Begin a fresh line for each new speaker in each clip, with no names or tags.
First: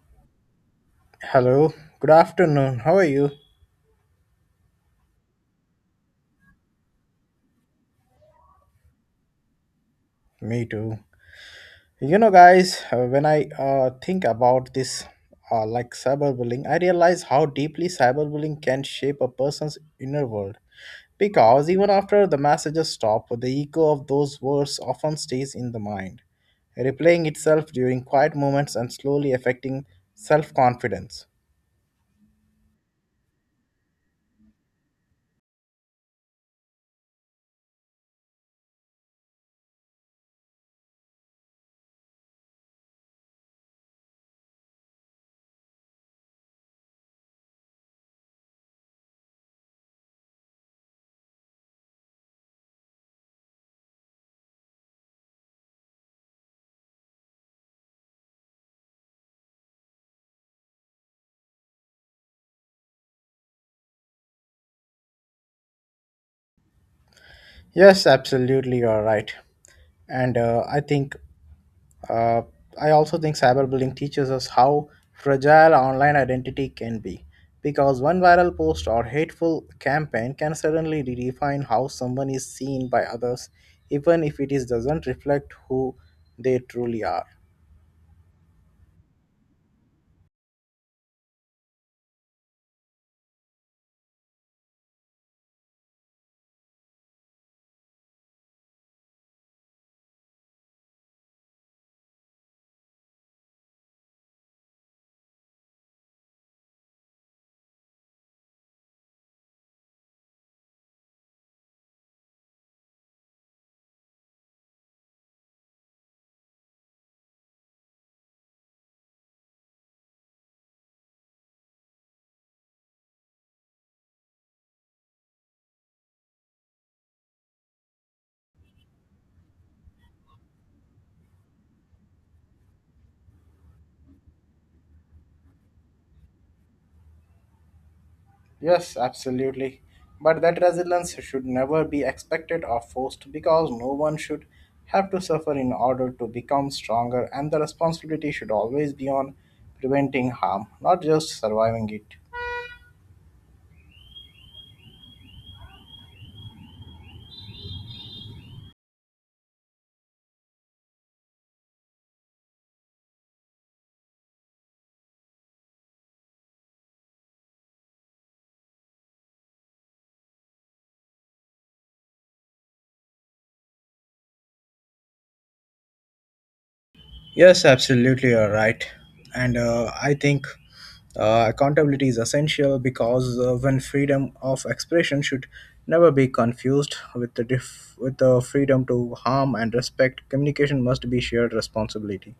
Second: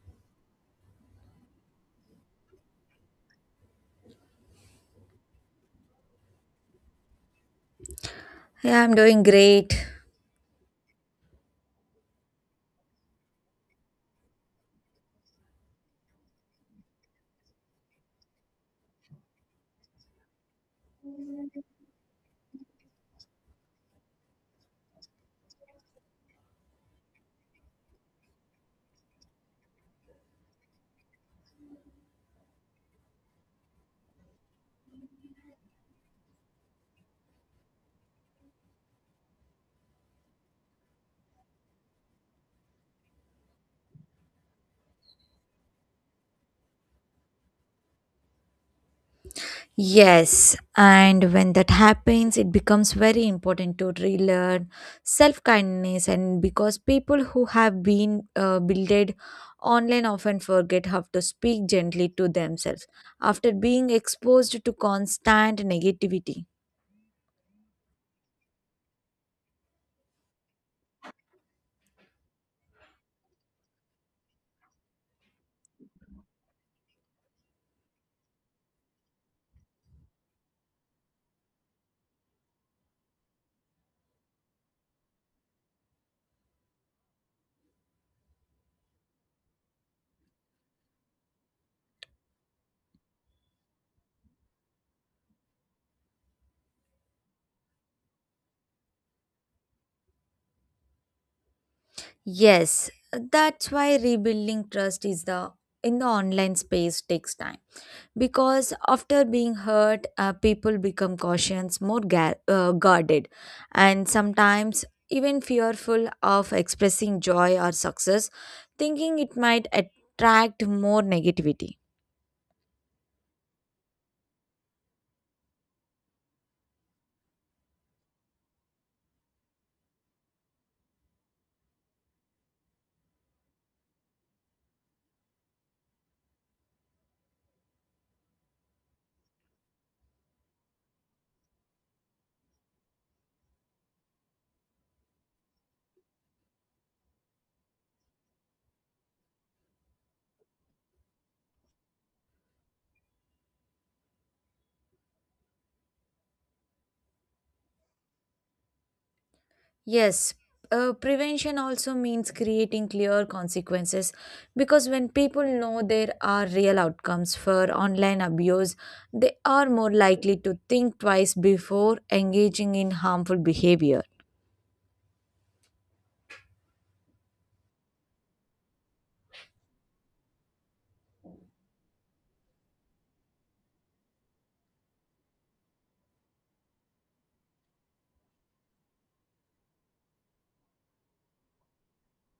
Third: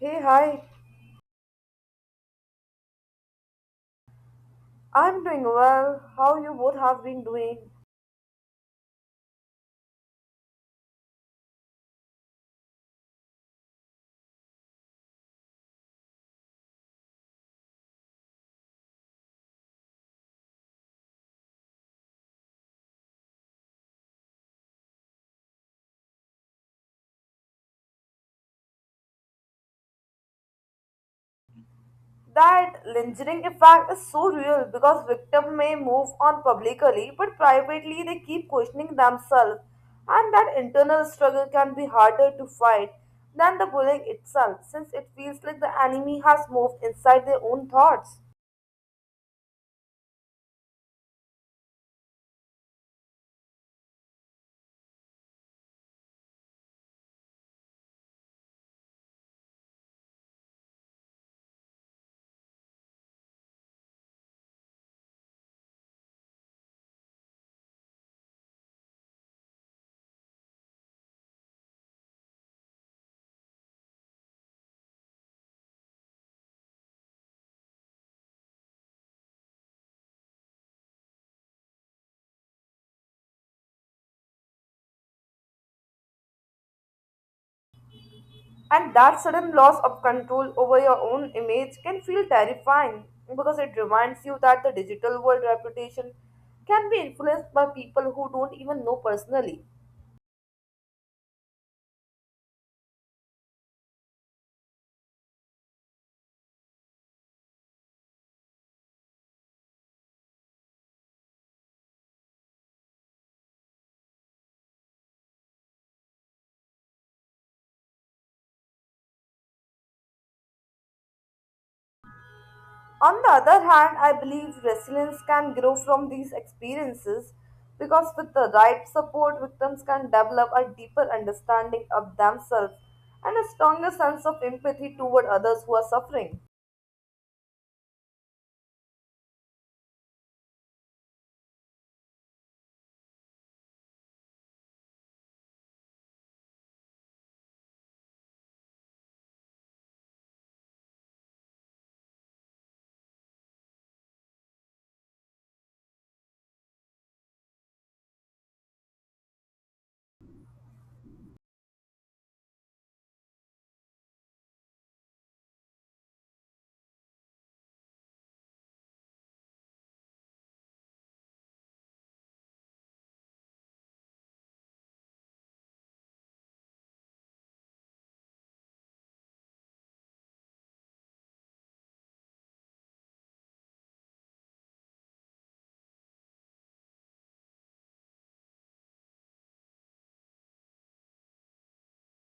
Hey, hi.
Hello, good afternoon. How are you?
I'm doing well. How you both have been doing?
Yeah, I'm doing great.
Me too. You know, guys, when I think about this, like cyberbullying, I realize how deeply cyberbullying can shape a person's inner world. Because even after the messages stop, the echo of those words often stays in the mind, replaying itself during quiet moments and slowly affecting self confidence.
That lingering effect is so real because victims may move on publicly, but privately they keep questioning themselves, and that internal struggle can be harder to fight than the bullying itself, since it feels like the enemy has moved inside their own thoughts.
Yes, and when that happens, it becomes very important to relearn self kindness, and because people who have been builded online often forget how to speak gently to themselves after being exposed to constant negativity.
Yes, absolutely, you are right. And I think Uh, I also think cyberbullying teaches us how fragile online identity can be because one viral post or hateful campaign can suddenly redefine how someone is seen by others, even if doesn't reflect who they truly are.
And that sudden loss of control over your own image can feel terrifying because it reminds you that the digital world reputation can be influenced by people who don't even know personally.
Yes, that's why rebuilding trust is the in the online space takes time because after being hurt people become cautious more guarded and sometimes even fearful of expressing joy or success thinking it might attract more negativity.
On the other hand, I believe resilience can grow from these experiences because with the right support, victims can develop a deeper understanding of themselves and a stronger sense of empathy toward others who are suffering.
Yes, absolutely. But that resilience should never be expected or forced because no one should have to suffer in order to become stronger, and the responsibility should always be on preventing harm, not just surviving it.
Yes, prevention also means creating clear consequences because when people know there are real outcomes for online abuse, they are more likely to think twice before engaging in harmful behavior.
Yes, absolutely, you're right. And I think accountability is essential because when freedom of expression should never be confused with the with the freedom to harm and respect, communication must be shared responsibility.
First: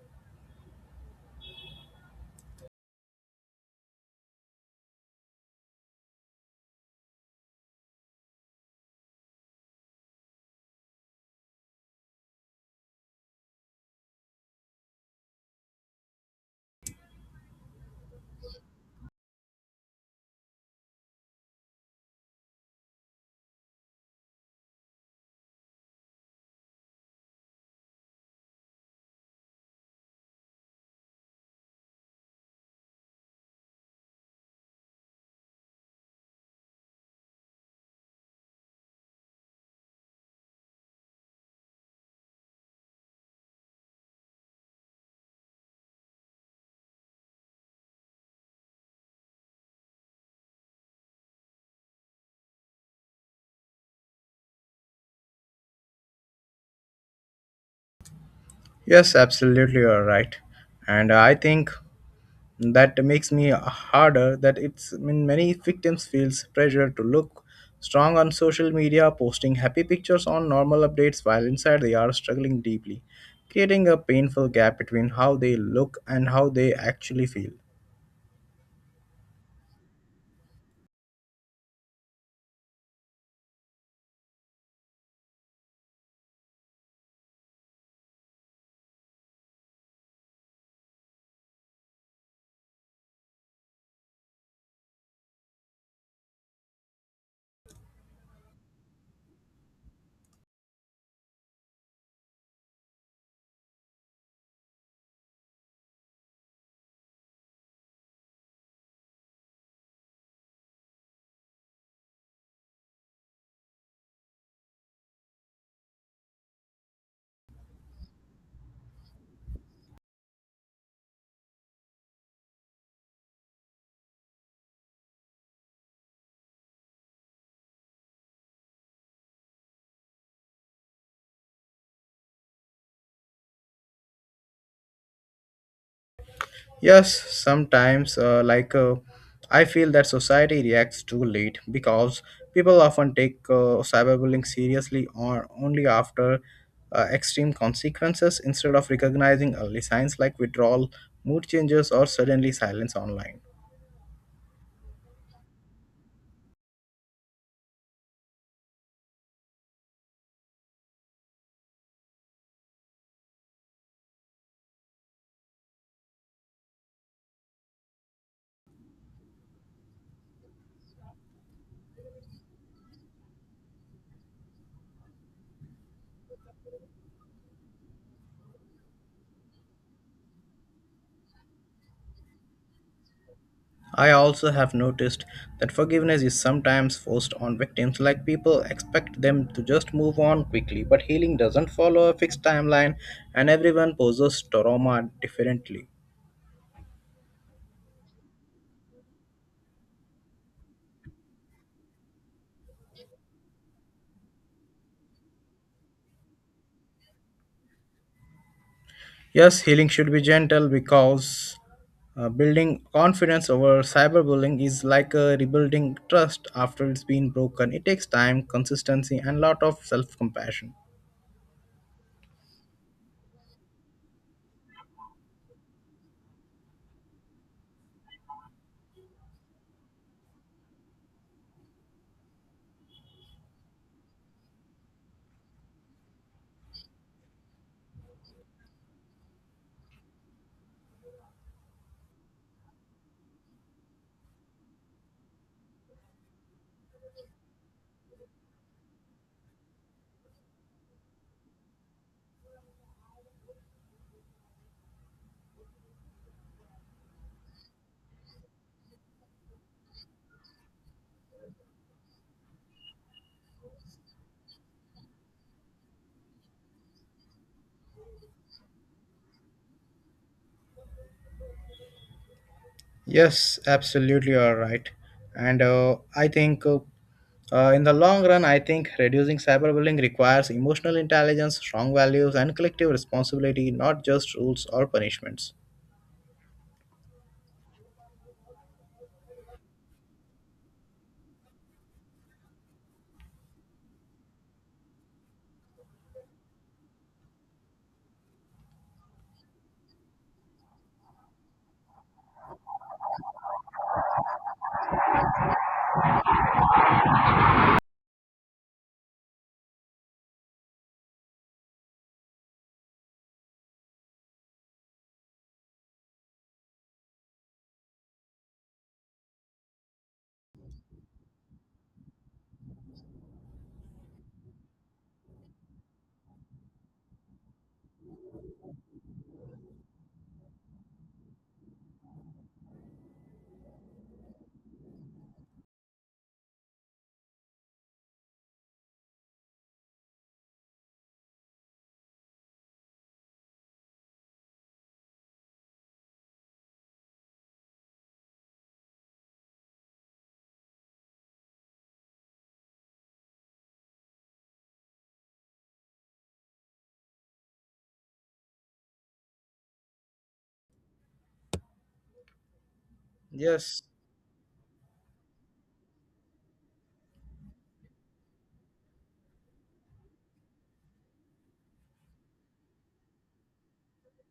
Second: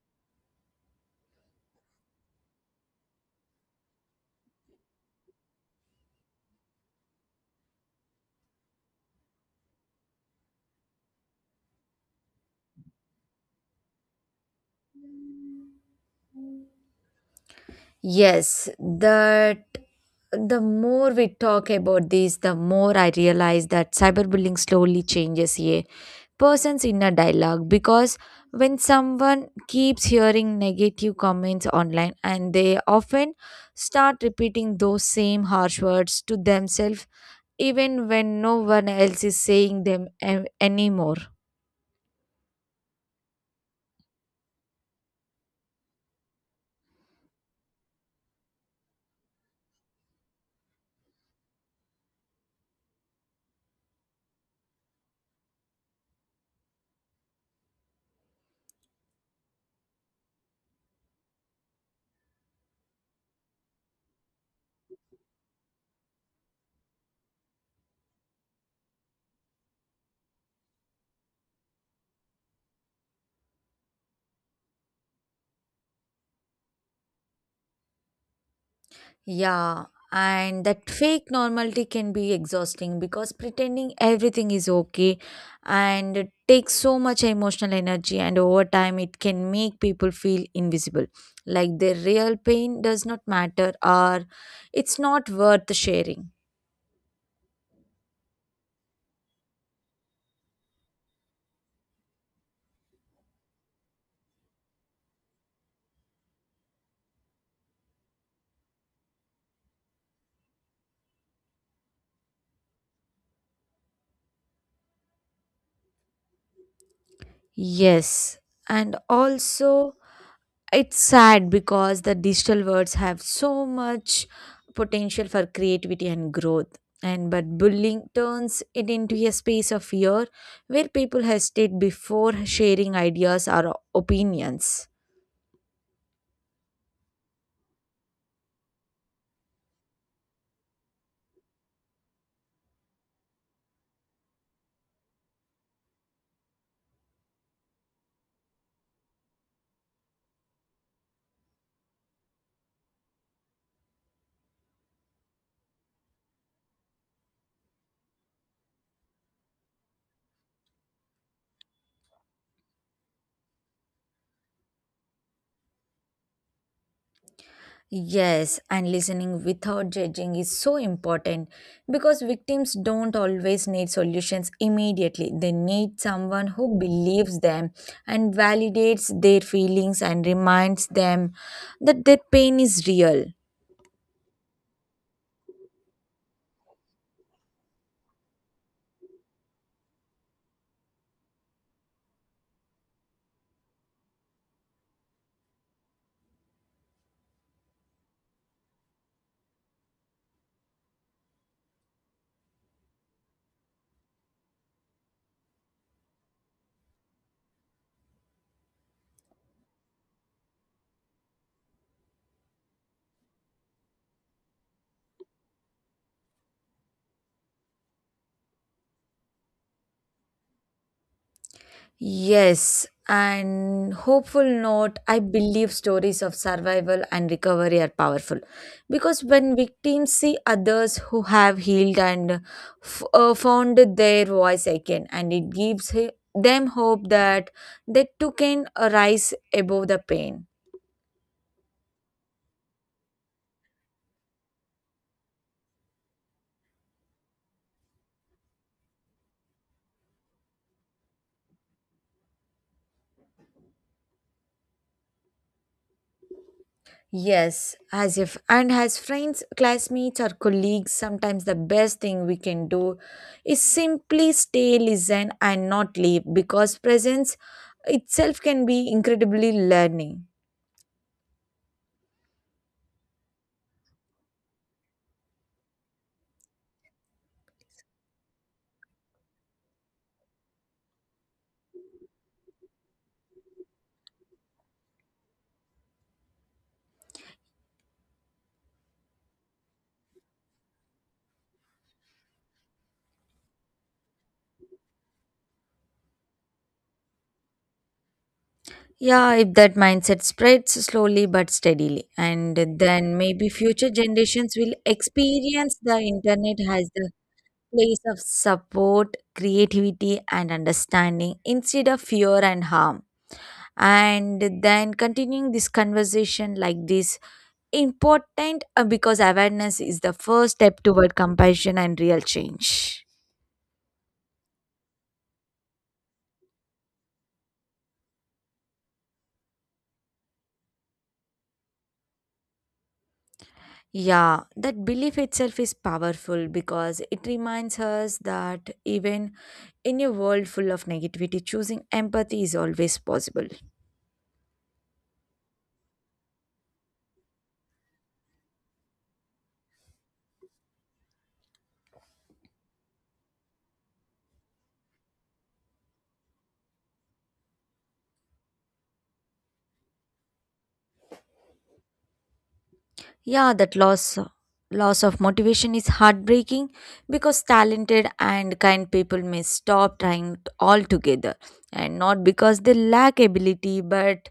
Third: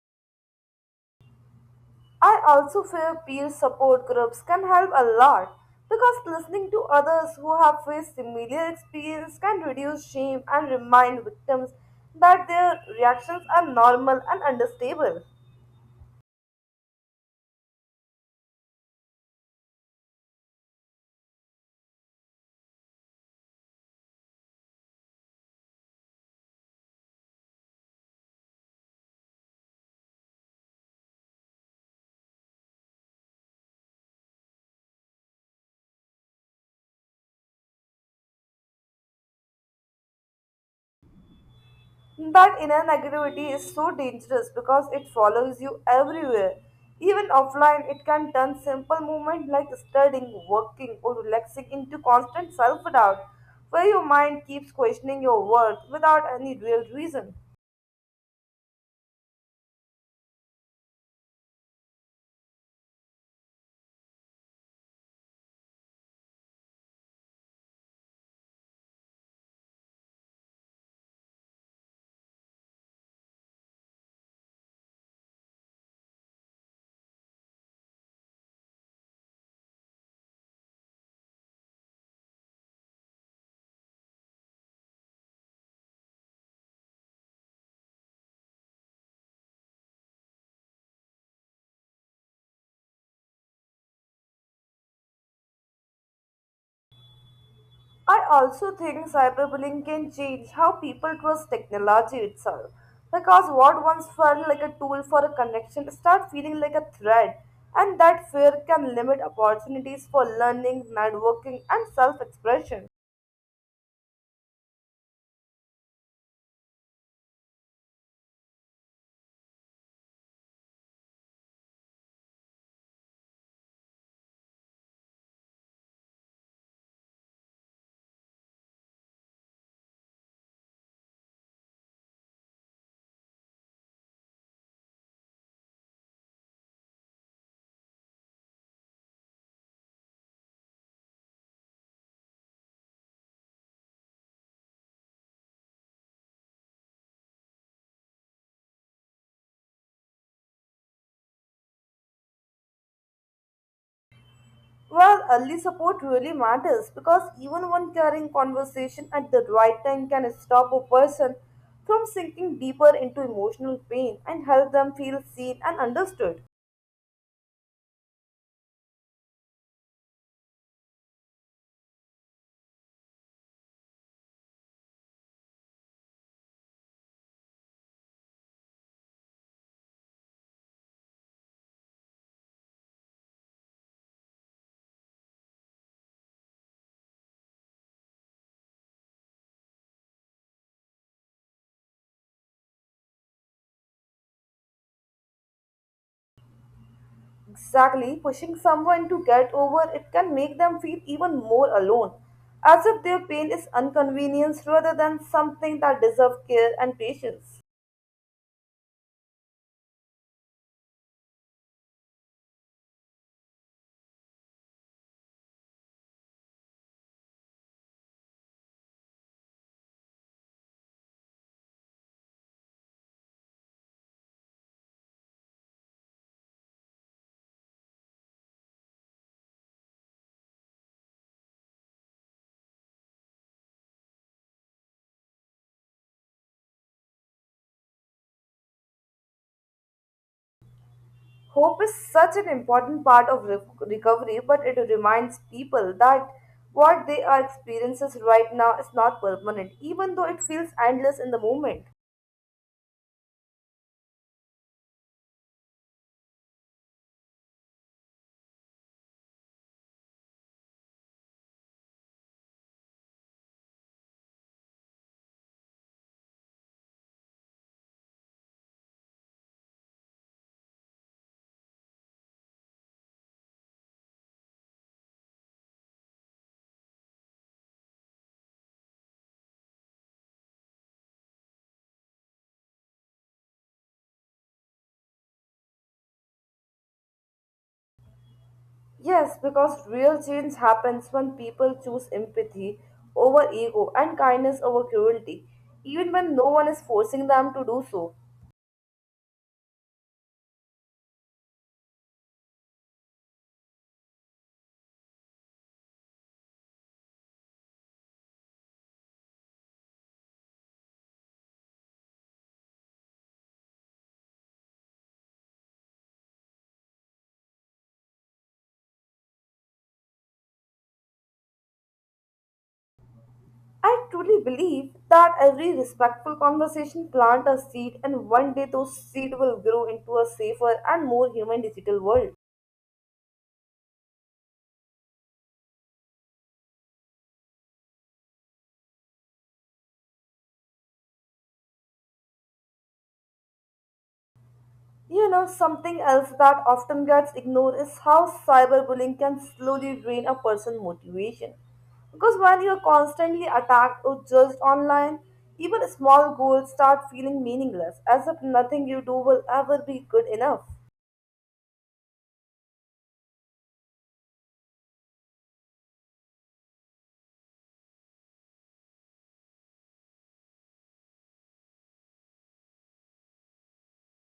I also feel peer support groups can help a lot because listening to others who have faced similar experience can reduce shame and remind victims that their reactions are normal and understandable.
Yes, that the more we talk about this, the more I realize that cyberbullying slowly changes a person's inner dialogue because when someone keeps hearing negative comments online, and they often start repeating those same harsh words to themselves even when no one else is saying them anymore.
That inner negativity is so dangerous because it follows you everywhere. Even offline, it can turn simple movements like studying, working, or relaxing into constant self doubt, where your mind keeps questioning your worth without any real reason.
Yes, absolutely, you're right. And I think that makes me harder that it's I mean, many victims feels pressure to look strong on social media posting happy pictures on normal updates while inside they are struggling deeply creating a painful gap between how they look and how they actually feel.
Yeah, and that fake normality can be exhausting because pretending everything is okay and it takes so much emotional energy, and over time, it can make people feel invisible, like their real pain does not matter or it's not worth sharing.
I also think cyberbullying can change how people trust technology itself. Because what once felt like a tool for a connection start feeling like a threat, and that fear can limit opportunities for learning, networking, and self-expression.
Yes, and also, it's sad because the digital words have so much potential for creativity and growth. And but bullying turns it into a space of fear where people hesitate before sharing ideas or opinions.
Yes, sometimes, like I feel that society reacts too late because people often take cyberbullying seriously or only after extreme consequences instead of recognizing early signs like withdrawal, mood changes, or suddenly silence online.
Well, early support really matters because even one caring conversation at the right time can stop a person from sinking deeper into emotional pain and help them feel seen and understood.
Yes, and listening without judging is so important because victims don't always need solutions immediately. They need someone who believes them and validates their feelings and reminds them that their pain is real.
I also have noticed that forgiveness is sometimes forced on victims, like people expect them to just move on quickly, but healing doesn't follow a fixed timeline and everyone poses trauma differently.
Exactly, pushing someone to get over it can make them feel even more alone, as if their pain is inconvenience rather than something that deserves care and patience.
Yes, healing should be gentle because building confidence over cyberbullying is like rebuilding trust after it's been broken. It takes time, consistency, and lot of self compassion.
Yes, and hopeful note, I believe stories of survival and recovery are powerful because when victims see others who have healed and found their voice again, and it gives them hope that they too can rise above the pain.
Hope is such an important part of recovery, but it reminds people that what they are experiencing right now is not permanent, even though it feels endless in the moment.
Yes, as if, and as friends, classmates, or colleagues, sometimes the best thing we can do is simply stay, listen, and not leave because presence itself can be incredibly learning.
Yes, absolutely, you are right. And I think in the long run, I think reducing cyberbullying requires emotional intelligence, strong values, and collective responsibility, not just rules or punishments.
Yes, because real change happens when people choose empathy over ego and kindness over cruelty, even when no one is forcing them to do so.
Yeah, if that mindset spreads slowly but steadily, and then maybe future generations will experience the internet as the place of support, creativity, and understanding instead of fear and harm. And then continuing this conversation like this important because awareness is the first step toward compassion and real change.
I truly believe that every respectful conversation plant a seed and one day those seed will grow into a safer and more human digital world.
Yeah, that belief itself is powerful because it reminds us that even in a world full of negativity, choosing empathy is always possible.
You know, something else that often gets ignored is how cyberbullying can slowly drain a person's motivation. Because when you're constantly attacked or judged online, even small goals start feeling meaningless, as if nothing you do will ever be good enough.
Yeah, that
Yes,
loss of motivation is heartbreaking because talented and kind people may stop trying altogether, and not because they lack ability, but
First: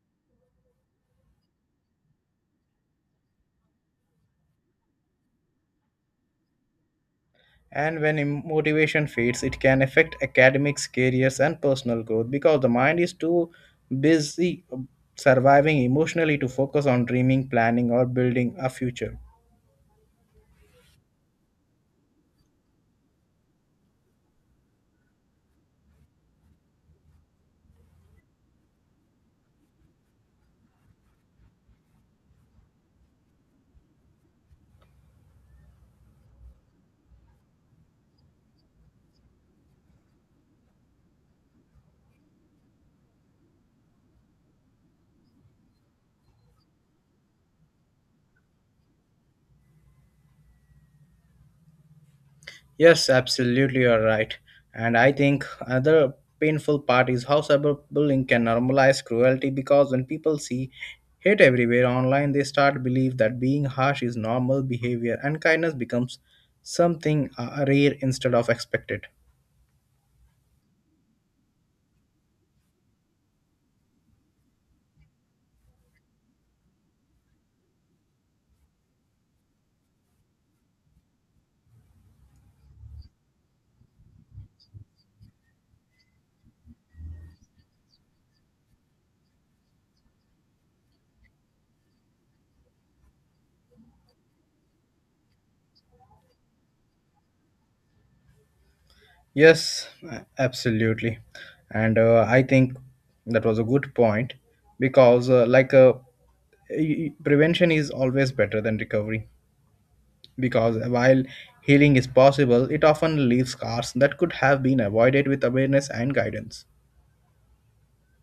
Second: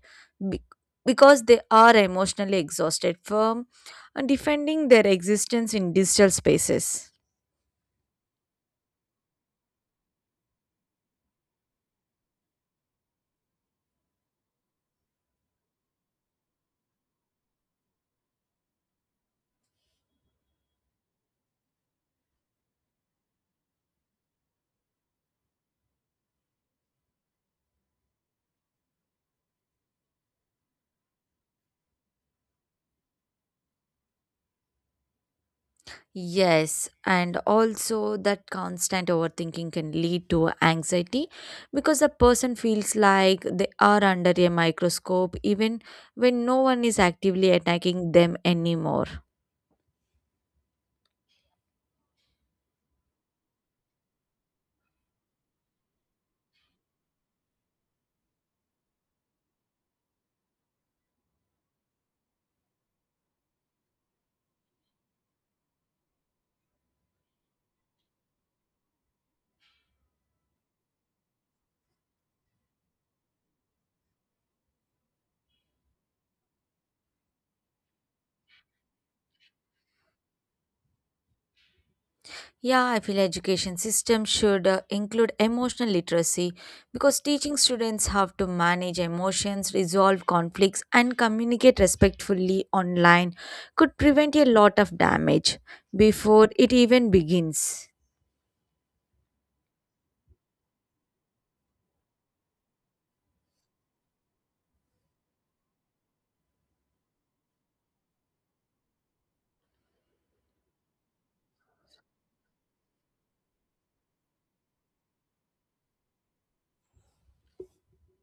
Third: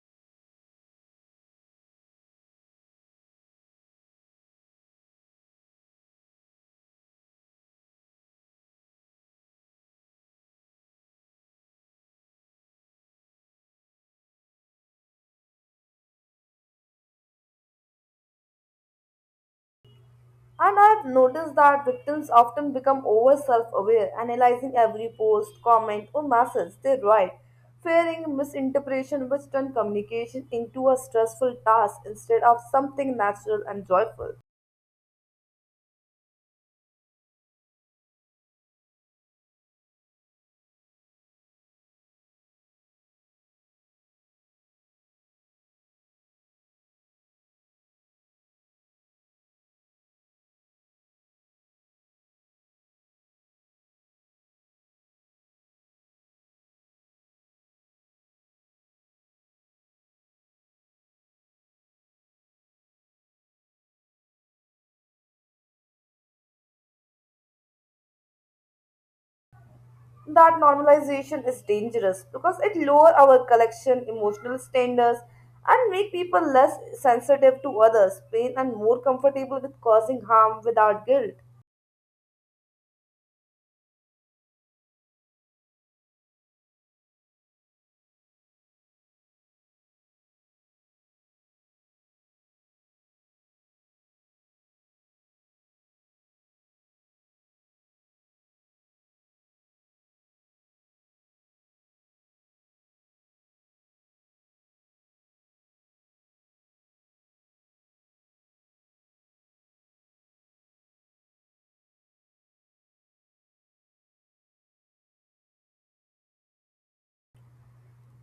be- because they are emotionally exhausted from defending their existence in digital spaces.
and when motivation fades, it can affect academics, careers, and personal growth because the mind is too busy surviving emotionally to focus on dreaming, planning, or building a future.
And I've noticed that victims often become over self aware, analyzing every post, comment, or message they write, fearing misinterpretation, which turn communication into a stressful task instead of something natural and joyful.
Yes, and also that constant overthinking can lead to anxiety because the person feels like they are under a microscope even when no one is actively attacking them anymore.
Yes, absolutely, you're right. And I think another painful part is how cyberbullying can normalize cruelty because when people see hate everywhere online, they start to believe that being harsh is normal behavior and kindness becomes something rare instead of expected.
That normalization is dangerous because it lower our collection emotional standards and make people less sensitive to others pain and more comfortable with causing harm without guilt.
Yeah, I feel education system should include emotional literacy because teaching students how to manage emotions, resolve conflicts and communicate respectfully online could prevent a lot of damage before it even begins.
Yes, absolutely. And I think that was a good point because, like, prevention is always better than recovery because while healing is possible, it often leaves scars that could have been avoided with awareness and guidance.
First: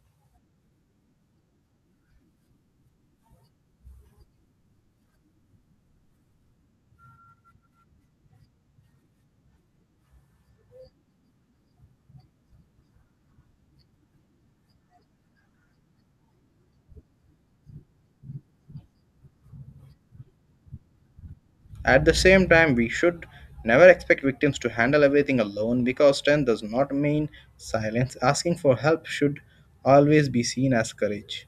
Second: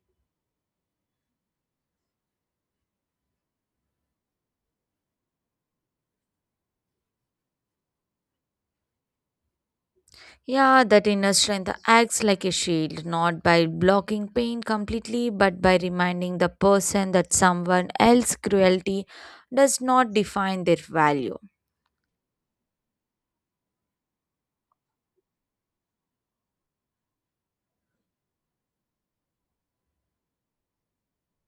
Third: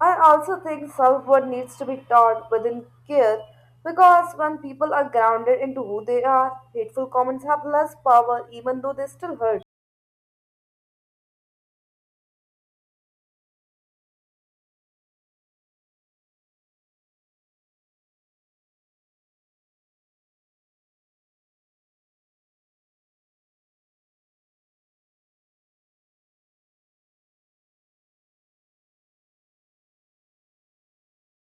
I also think self-worth needs to be taught within care because when people are grounded into who they are hateful comments have less power even though they still hurt.
Yeah, that inner strength acts like a shield, not by blocking pain completely, but by reminding the person that someone else's cruelty does not define their value.
At the same time, we should never expect victims to handle everything alone because strength does not mean silence. Asking for help should always be seen as courage.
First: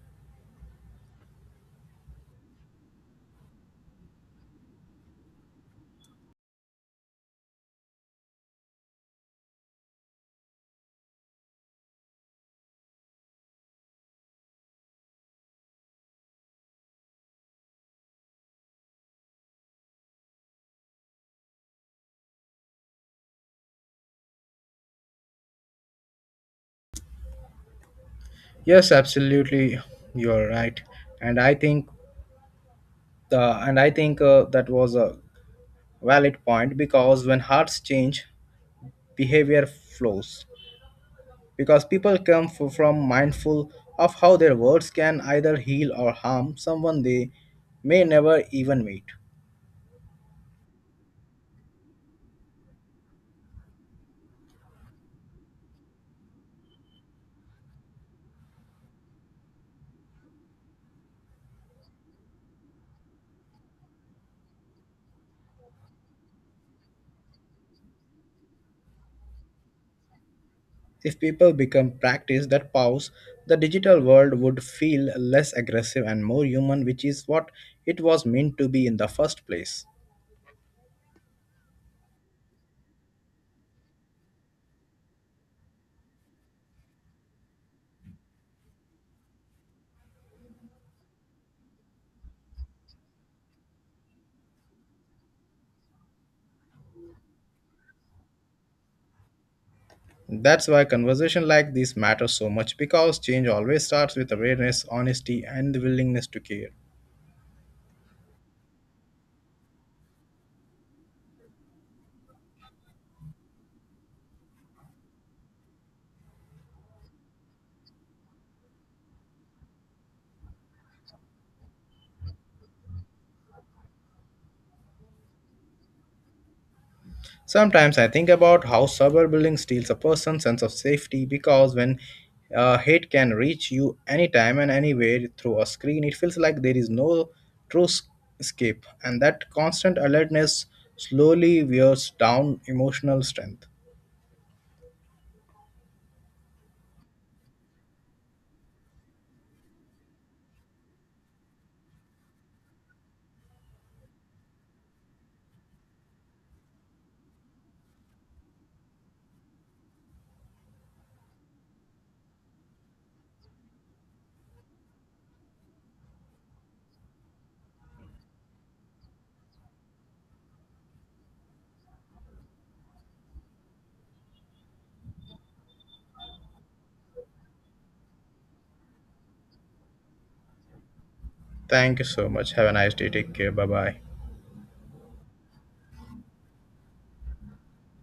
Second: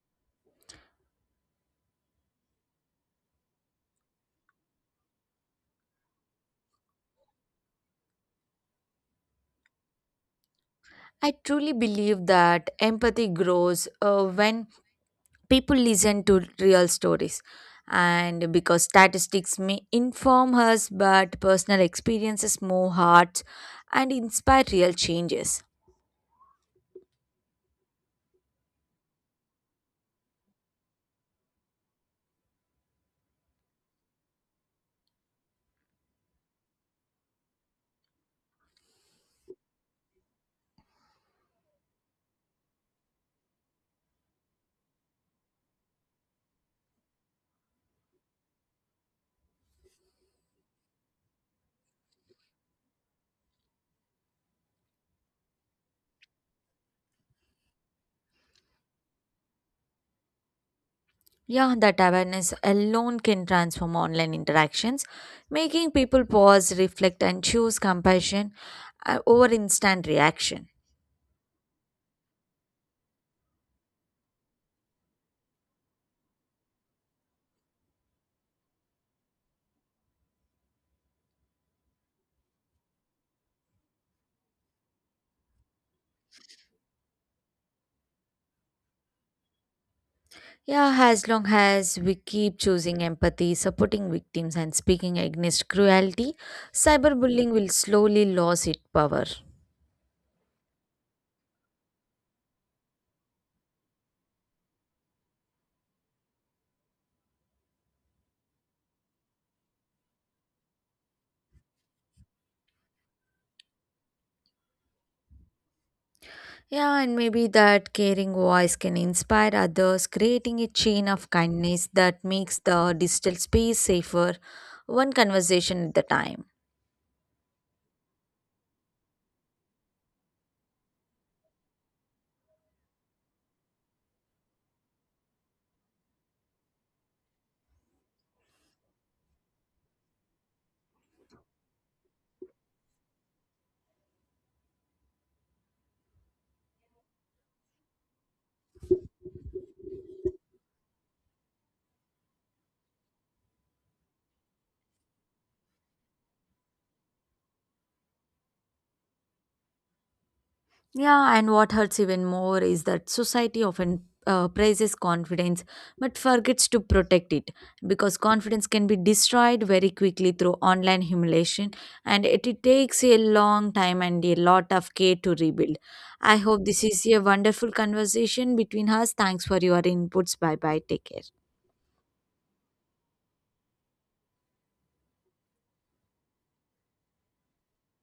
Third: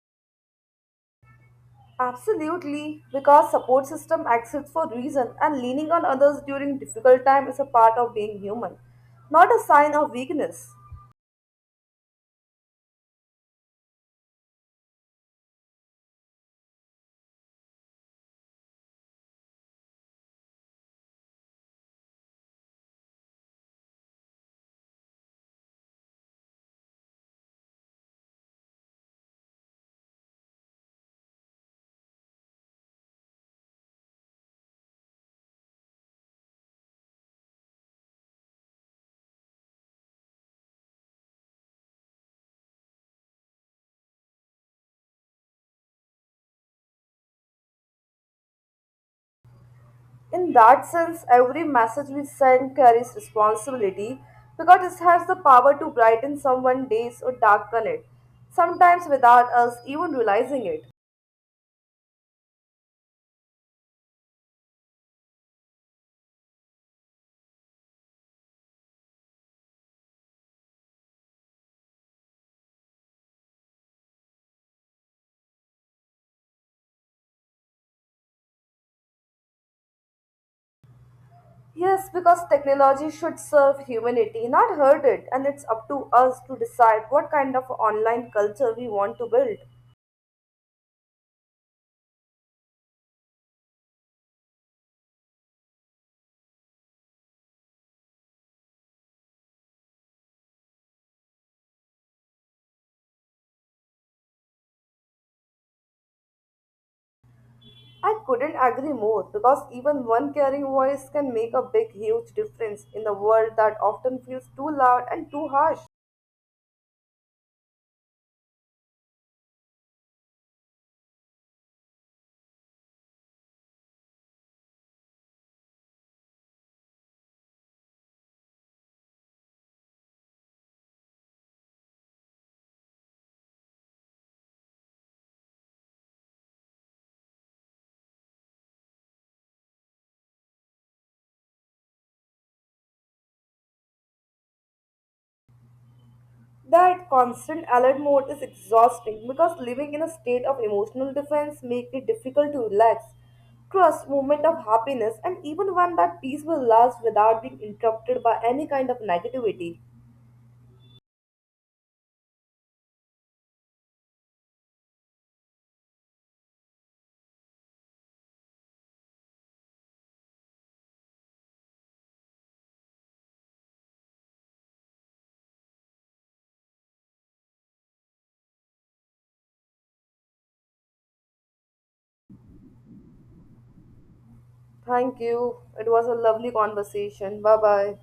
Absolutely, because support system exists for reason and leaning on others during difficult time is a part of being human, not a sign of weakness.
I truly believe that empathy grows when people listen to real stories, and because statistics may inform us but personal experiences move hearts and inspire real changes.
Yes, absolutely. You're right. And I think and I think that was a valid point because when hearts change, behavior flows. Because people come from mindful of how their words can either heal or harm someone they may never even meet.
In that sense, every message we send carries responsibility because it has the power to brighten someone's days or darken it, sometimes without us even realizing it.
Yeah, that awareness alone can transform online interactions, making people pause, reflect, and choose compassion over instant reaction.
If people become practice that pause, the digital world would feel less aggressive and more human, which is what it was meant to be in the first place.
Yes, because technology should serve humanity, not hurt it, and it's up to us to decide what kind of online culture we want to build.
Yeah, as long as we keep choosing empathy, supporting victims, and speaking against cruelty, cyberbullying will slowly lose its power.
That's why conversation like this matter so much because change always starts with awareness, honesty, and the willingness to care.
I couldn't agree more because even one caring voice can make a big, huge difference in the world that often feels too loud and too harsh.
Yeah, and maybe that caring voice can inspire others, creating a chain of kindness that makes the digital space safer, one conversation at a time.
Sometimes I think about how suburban bullying steals a person's sense of safety because when hate can reach you anytime and anywhere through a screen, it feels like there is no true s- escape, and that constant alertness slowly wears down emotional strength.
That constant alert mode is exhausting because living in a state of emotional defense makes it difficult to relax. Trust, moment of happiness, and even one that peace will last without being interrupted by any kind of negativity.
Yeah, and what hurts even more is that society often praises confidence but forgets to protect it because confidence can be destroyed very quickly through online humiliation, and it takes a long time and a lot of care to rebuild. I hope this is a wonderful conversation between us. Thanks for your inputs. Bye bye. Take care.
Thank you so much. Have a nice day. Take care. Bye bye.
Thank you. It was a lovely conversation. Bye bye.